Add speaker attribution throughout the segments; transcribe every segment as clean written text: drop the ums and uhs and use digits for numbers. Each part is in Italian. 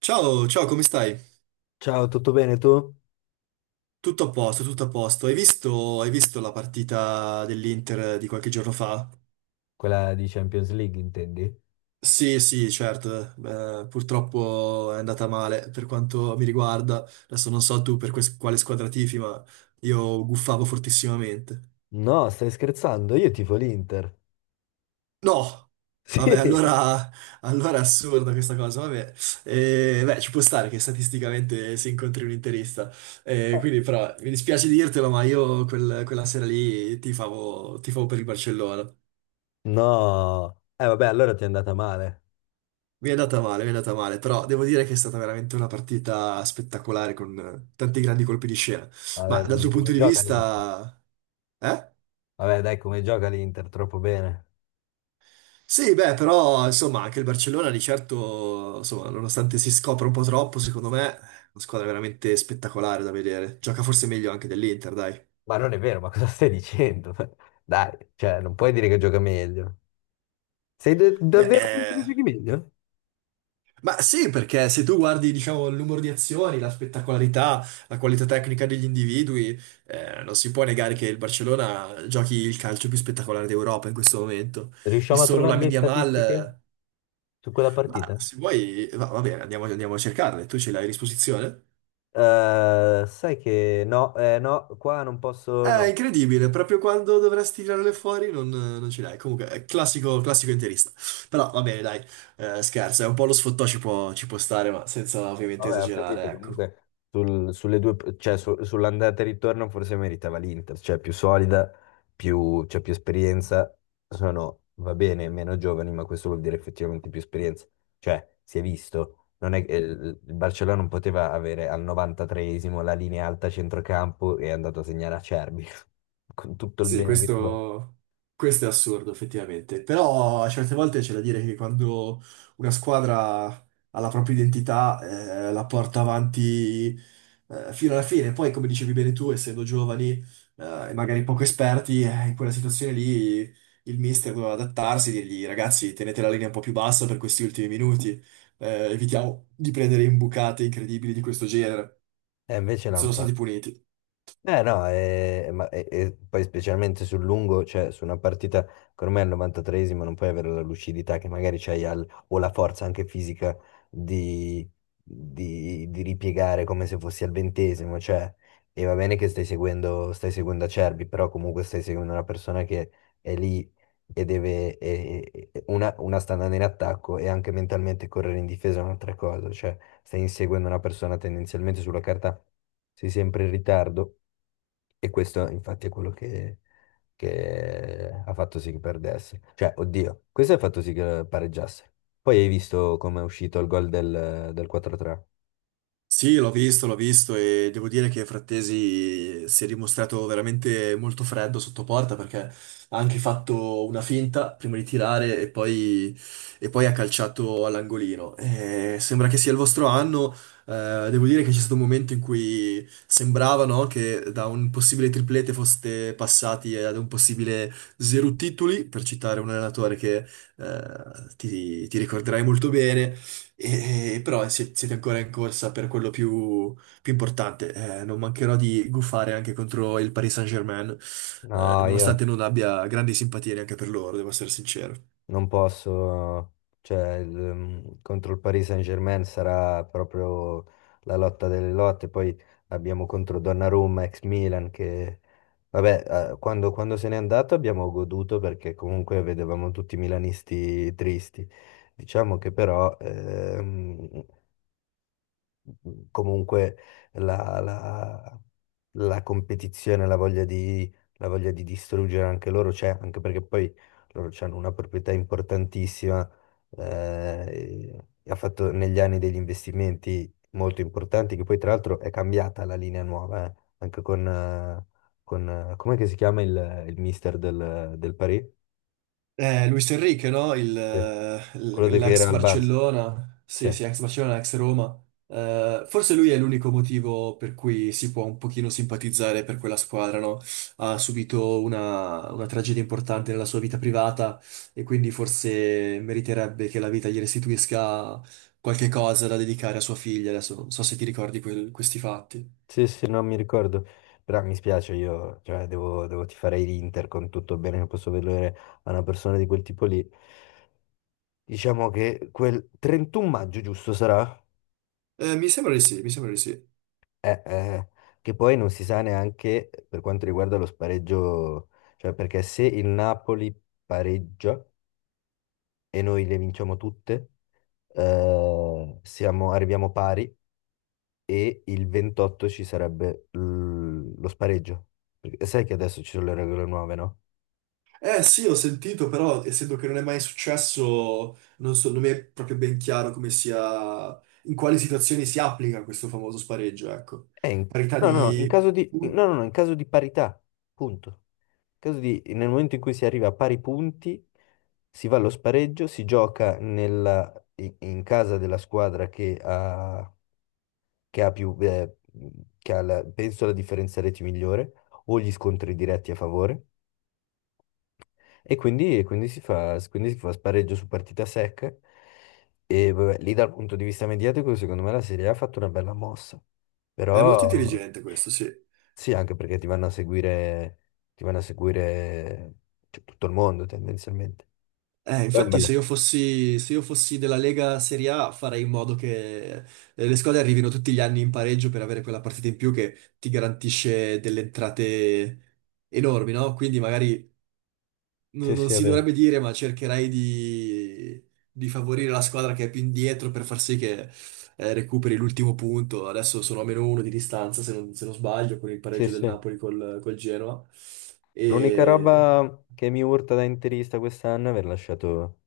Speaker 1: Ciao, ciao, come stai?
Speaker 2: Ciao, tutto bene tu?
Speaker 1: Tutto a posto, tutto a posto. Hai visto la partita dell'Inter di qualche giorno fa?
Speaker 2: Quella di Champions League, intendi?
Speaker 1: Sì, sì, certo. Purtroppo è andata male per quanto mi riguarda. Adesso non so tu per quale squadra tifi, ma io guffavo fortissimamente.
Speaker 2: No, stai scherzando? Io tifo l'Inter.
Speaker 1: No,
Speaker 2: Sì.
Speaker 1: vabbè, allora è assurda questa cosa, vabbè. Beh, ci può stare che statisticamente si incontri un interista, quindi però mi dispiace dirtelo, ma io quella sera lì tifavo, tifavo per il Barcellona.
Speaker 2: No. Eh vabbè, allora ti è andata male.
Speaker 1: Mi è andata male, mi è andata male, però devo dire che è stata veramente una partita spettacolare con tanti grandi colpi di scena. Ma
Speaker 2: Vabbè,
Speaker 1: dal
Speaker 2: dai,
Speaker 1: tuo punto
Speaker 2: come
Speaker 1: di
Speaker 2: gioca l'Inter?
Speaker 1: vista... Eh?
Speaker 2: Vabbè, dai, come gioca l'Inter? Troppo bene.
Speaker 1: Sì, beh, però insomma anche il Barcellona di certo, insomma, nonostante si scopra un po' troppo, secondo me è una squadra veramente spettacolare da vedere. Gioca forse meglio anche dell'Inter, dai.
Speaker 2: Ma non è vero, ma cosa stai dicendo? Dai, cioè, non puoi dire che gioca meglio. Sei
Speaker 1: Beh,
Speaker 2: davvero convinto che giochi meglio?
Speaker 1: ma sì, perché se tu guardi, diciamo, il numero di azioni, la spettacolarità, la qualità tecnica degli individui, non si può negare che il Barcellona giochi il calcio più spettacolare d'Europa in questo momento. Il
Speaker 2: Riusciamo a
Speaker 1: solo
Speaker 2: trovare le
Speaker 1: Lamine Yamal,
Speaker 2: statistiche su quella
Speaker 1: ma
Speaker 2: partita?
Speaker 1: se vuoi, va bene, andiamo, andiamo a cercarle, tu ce l'hai a disposizione?
Speaker 2: Sai che no, no, qua non posso,
Speaker 1: È
Speaker 2: no.
Speaker 1: incredibile, proprio quando dovresti tirarle fuori non ce l'hai. Comunque, è classico, classico interista. Però va bene, dai, scherzo, è un po' lo sfottò ci può stare, ma senza ovviamente
Speaker 2: Vabbè, ho
Speaker 1: esagerare,
Speaker 2: capito,
Speaker 1: ecco.
Speaker 2: comunque sulle due, cioè, sull'andata e ritorno forse meritava l'Inter, cioè più solida, più, cioè, più esperienza, sono, va bene, meno giovani, ma questo vuol dire effettivamente più esperienza, cioè si è visto, non è, il Barcellona non poteva avere al 93esimo la linea alta a centrocampo e è andato a segnare a Acerbi, con tutto il
Speaker 1: Sì,
Speaker 2: bene che ti può.
Speaker 1: questo è assurdo effettivamente, però a certe volte c'è da dire che quando una squadra ha la propria identità, la porta avanti, fino alla fine. Poi come dicevi bene tu, essendo giovani, e magari poco esperti, in quella situazione lì il mister doveva adattarsi e dirgli: ragazzi, tenete la linea un po' più bassa per questi ultimi minuti, evitiamo di prendere imbucate incredibili di questo genere,
Speaker 2: E invece l'hanno
Speaker 1: sono stati
Speaker 2: fatto.
Speaker 1: puniti.
Speaker 2: Eh no, e, e poi specialmente sul lungo, cioè su una partita che ormai al 93esimo non puoi avere la lucidità che magari c'hai o la forza anche fisica di, di ripiegare come se fossi al 20°, cioè, e va bene che stai seguendo Acerbi, però comunque stai seguendo una persona che è lì e deve, una sta andando in attacco e anche mentalmente correre in difesa è un'altra cosa, cioè stai inseguendo una persona tendenzialmente sulla carta sei sempre in ritardo e questo infatti è quello che ha fatto sì che perdesse. Cioè, oddio, questo ha fatto sì che pareggiasse. Poi hai visto come è uscito il gol del 4-3.
Speaker 1: Sì, l'ho visto, l'ho visto, e devo dire che Frattesi si è dimostrato veramente molto freddo sotto porta, perché ha anche fatto una finta prima di tirare e poi, ha calciato all'angolino. Sembra che sia il vostro anno, devo dire che c'è stato un momento in cui sembrava, no, che da un possibile triplete foste passati ad un possibile zero titoli, per citare un allenatore che eh, ti ricorderai molto bene. Però siete ancora in corsa per quello più importante. Non mancherò di guffare anche contro il Paris Saint-Germain,
Speaker 2: No, io,
Speaker 1: nonostante non abbia grandi simpatie neanche per loro, devo essere sincero.
Speaker 2: non posso, cioè contro il Paris Saint-Germain sarà proprio la lotta delle lotte, poi abbiamo contro Donnarumma, ex Milan, che vabbè, quando se n'è andato abbiamo goduto perché comunque vedevamo tutti i milanisti tristi. Diciamo che però comunque la, la- la competizione, la voglia di distruggere anche loro c'è, anche perché poi loro hanno una proprietà importantissima, eh, e ha fatto negli anni degli investimenti molto importanti, che poi tra l'altro è cambiata la linea nuova, anche con com'è che si chiama il mister del Paris?
Speaker 1: Luis Enrique, no?
Speaker 2: Eh, Quello che
Speaker 1: L'ex
Speaker 2: era al Barça.
Speaker 1: Barcellona, sì, sì,
Speaker 2: Sì.
Speaker 1: ex Barcellona, ex Roma. Forse lui è l'unico motivo per cui si può un pochino simpatizzare per quella squadra, no? Ha subito una tragedia importante nella sua vita privata, e quindi forse meriterebbe che la vita gli restituisca qualche cosa da dedicare a sua figlia. Adesso non so se ti ricordi questi fatti.
Speaker 2: Sì, sì, non mi ricordo, però mi spiace, io cioè, devo tifare l'Inter con tutto il bene che posso vedere a una persona di quel tipo lì. Diciamo che quel 31 maggio, giusto, sarà?
Speaker 1: Mi sembra di sì, mi sembra di sì.
Speaker 2: Eh, eh, che poi non si sa neanche per quanto riguarda lo spareggio, cioè perché se il Napoli pareggia e noi le vinciamo tutte, arriviamo pari e il 28 ci sarebbe lo spareggio. Perché sai che adesso ci sono le regole nuove, no?
Speaker 1: Eh sì, ho sentito, però essendo che non è mai successo, non so, non, mi è proprio ben chiaro come sia, in quali situazioni si applica questo famoso spareggio, ecco.
Speaker 2: Eh, in-
Speaker 1: Parità
Speaker 2: no, no, no, in
Speaker 1: di...
Speaker 2: caso di, in-
Speaker 1: punti.
Speaker 2: no, no, no, in caso di parità, punto. Nel momento in cui si arriva a pari punti, si va allo spareggio, si gioca in casa della squadra che ha più, penso la differenza reti migliore o gli scontri diretti a favore. E quindi, e quindi si fa spareggio su partita secca. E vabbè, lì dal punto di vista mediatico, secondo me la Serie A ha fatto una bella mossa. Mm.
Speaker 1: È molto
Speaker 2: Però.
Speaker 1: intelligente questo, sì.
Speaker 2: Sì, anche perché ti vanno a seguire, ti vanno a seguire cioè, tutto il mondo tendenzialmente. Poi è un
Speaker 1: Infatti se
Speaker 2: bello.
Speaker 1: io fossi, se io fossi della Lega Serie A, farei in modo che, le squadre arrivino tutti gli anni in pareggio per avere quella partita in più che ti garantisce delle entrate enormi, no? Quindi magari
Speaker 2: Sì,
Speaker 1: non
Speaker 2: sì, è
Speaker 1: si
Speaker 2: vero.
Speaker 1: dovrebbe dire, ma cercherai di favorire la squadra che è più indietro per far sì che, recuperi l'ultimo punto. Adesso sono a meno uno di distanza, se non sbaglio, con il
Speaker 2: Sì,
Speaker 1: pareggio del
Speaker 2: sì.
Speaker 1: Napoli col Genoa.
Speaker 2: L'unica roba che mi urta da interista quest'anno è aver lasciato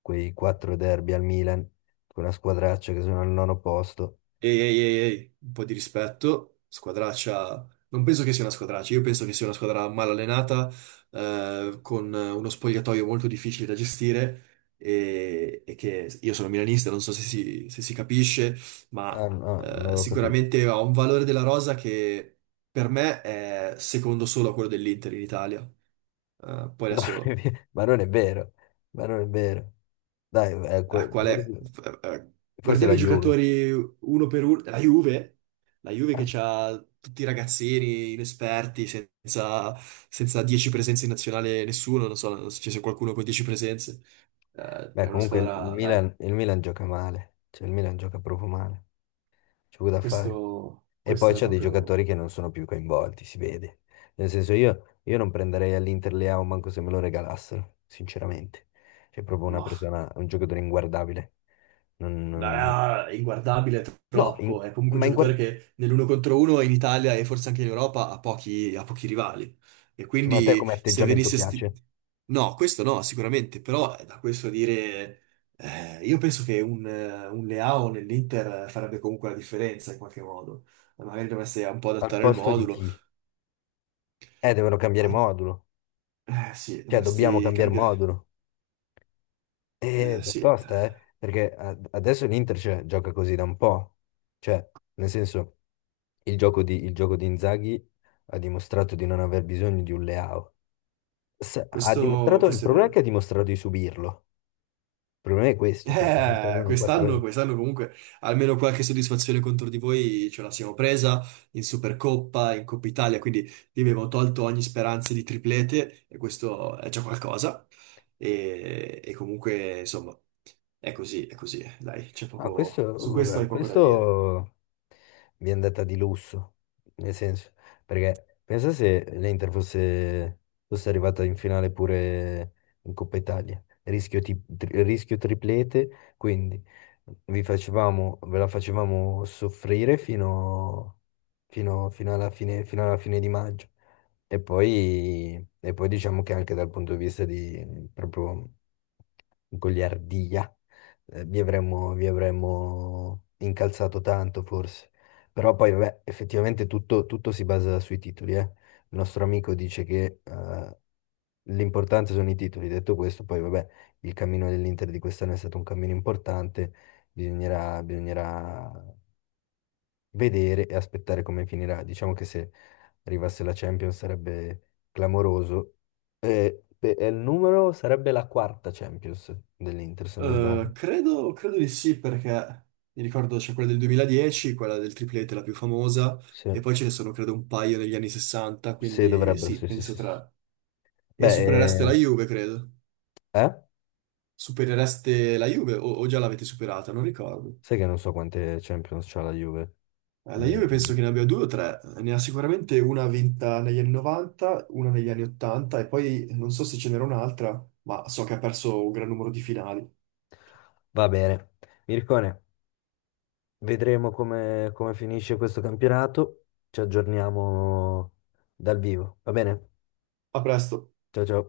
Speaker 2: quei quattro derby al Milan, con una squadraccia che sono al nono posto.
Speaker 1: Ehi, ehi, ehi, ehi, un po' di rispetto! Squadraccia? Non penso che sia una squadraccia, io penso che sia una squadra mal allenata, con uno spogliatoio molto difficile da gestire, e che io sono milanista, non so se si capisce, ma
Speaker 2: Ah, no, non avevo capito.
Speaker 1: sicuramente ha un valore della rosa che per me è secondo solo a quello dell'Inter in Italia. Poi
Speaker 2: No,
Speaker 1: adesso,
Speaker 2: non è vero. Ma non è vero, ma non è vero. Dai, eh,
Speaker 1: a
Speaker 2: que-
Speaker 1: quale-
Speaker 2: forse,
Speaker 1: f- eh,
Speaker 2: forse
Speaker 1: guardiamo
Speaker 2: la
Speaker 1: i
Speaker 2: Juve.
Speaker 1: giocatori uno per uno. La Juve, che ha tutti i ragazzini inesperti, senza 10 presenze in nazionale nessuno, non so se ci sia qualcuno con 10 presenze.
Speaker 2: Beh,
Speaker 1: È una
Speaker 2: comunque il il
Speaker 1: squadra, dai,
Speaker 2: Milan, il Milan gioca male, cioè il Milan gioca proprio male. C'è poco da fare.
Speaker 1: questo,
Speaker 2: E poi
Speaker 1: questo è
Speaker 2: c'è dei
Speaker 1: proprio...
Speaker 2: giocatori che non sono più coinvolti, si vede. Nel senso, io non prenderei all'Inter Leao manco se me lo regalassero, sinceramente. C'è proprio una
Speaker 1: mah.
Speaker 2: persona, un giocatore inguardabile. Non- non-
Speaker 1: Ah, è inguardabile è
Speaker 2: No,
Speaker 1: troppo. È comunque
Speaker 2: ma
Speaker 1: un
Speaker 2: in...
Speaker 1: giocatore
Speaker 2: guar-
Speaker 1: che nell'uno contro uno in Italia, e forse anche in Europa, ha pochi rivali. E
Speaker 2: sì, ma a te
Speaker 1: quindi
Speaker 2: come
Speaker 1: se
Speaker 2: atteggiamento
Speaker 1: venisse...
Speaker 2: piace?
Speaker 1: No, questo no, sicuramente, però da questo a dire... io penso che un Leao nell'Inter farebbe comunque la differenza in qualche modo. Magari dovreste un po'
Speaker 2: Al
Speaker 1: adattare il
Speaker 2: posto di
Speaker 1: modulo.
Speaker 2: chi? Devono cambiare
Speaker 1: Al-
Speaker 2: modulo.
Speaker 1: Eh sì,
Speaker 2: Cioè, dobbiamo
Speaker 1: dovresti
Speaker 2: cambiare
Speaker 1: cambiare...
Speaker 2: modulo.
Speaker 1: Eh
Speaker 2: È
Speaker 1: sì,
Speaker 2: tosta, eh? Perché adesso l'Inter cioè, gioca così da un po'. Cioè, nel senso, il gioco di Inzaghi ha dimostrato di non aver bisogno di un Leao. Ha
Speaker 1: questo
Speaker 2: dimostrato, il
Speaker 1: questo è
Speaker 2: problema è che
Speaker 1: vero.
Speaker 2: ha dimostrato di subirlo. Il problema è questo, perché stanno
Speaker 1: Eh,
Speaker 2: nei quattro.
Speaker 1: quest'anno, quest'anno comunque almeno qualche soddisfazione contro di voi ce la siamo presa in Supercoppa, in Coppa Italia, quindi vi abbiamo tolto ogni speranza di triplete, e questo è già qualcosa. E comunque, insomma, è così, è così. Dai, c'è
Speaker 2: Ah,
Speaker 1: poco... Su
Speaker 2: questo,
Speaker 1: questo
Speaker 2: vabbè,
Speaker 1: hai poco da dire.
Speaker 2: questo mi è andata di lusso, nel senso, perché pensa se l'Inter fosse, arrivata in finale pure in Coppa Italia, rischio, rischio triplete, quindi ve la facevamo soffrire fino, fino alla fine, fino alla fine di maggio. E poi diciamo che anche dal punto di vista di proprio goliardia vi avremmo incalzato tanto forse. Però poi, vabbè, effettivamente tutto si basa sui titoli, eh. Il nostro amico dice che l'importante sono i titoli. Detto questo, poi, vabbè, il cammino dell'Inter di quest'anno è stato un cammino importante. Bisognerà vedere e aspettare come finirà. Diciamo che se arrivasse la Champions sarebbe clamoroso. E il numero sarebbe la quarta Champions dell'Inter, se non
Speaker 1: Eh,
Speaker 2: sbaglio.
Speaker 1: credo, credo di sì, perché mi ricordo c'è quella del 2010, quella del triplete, la più famosa,
Speaker 2: Sì.
Speaker 1: e poi ce ne sono credo un paio negli anni 60,
Speaker 2: Sì,
Speaker 1: quindi
Speaker 2: dovrebbero,
Speaker 1: sì,
Speaker 2: sì, sì,
Speaker 1: penso
Speaker 2: sì, sì.
Speaker 1: tra. E
Speaker 2: Beh,
Speaker 1: superereste la Juve, credo.
Speaker 2: eh?
Speaker 1: Superereste la Juve, o già l'avete superata, non ricordo.
Speaker 2: Sai che non so quante Champions c'ha la Juve.
Speaker 1: La Juve
Speaker 2: Mm.
Speaker 1: penso che ne abbia due o tre, ne ha sicuramente una vinta negli anni 90, una negli anni 80, e poi non so se ce n'era un'altra, ma so che ha perso un gran numero di finali.
Speaker 2: Va bene. Mircone, vedremo come finisce questo campionato. Ci aggiorniamo dal vivo, va bene?
Speaker 1: A presto.
Speaker 2: Ciao, ciao.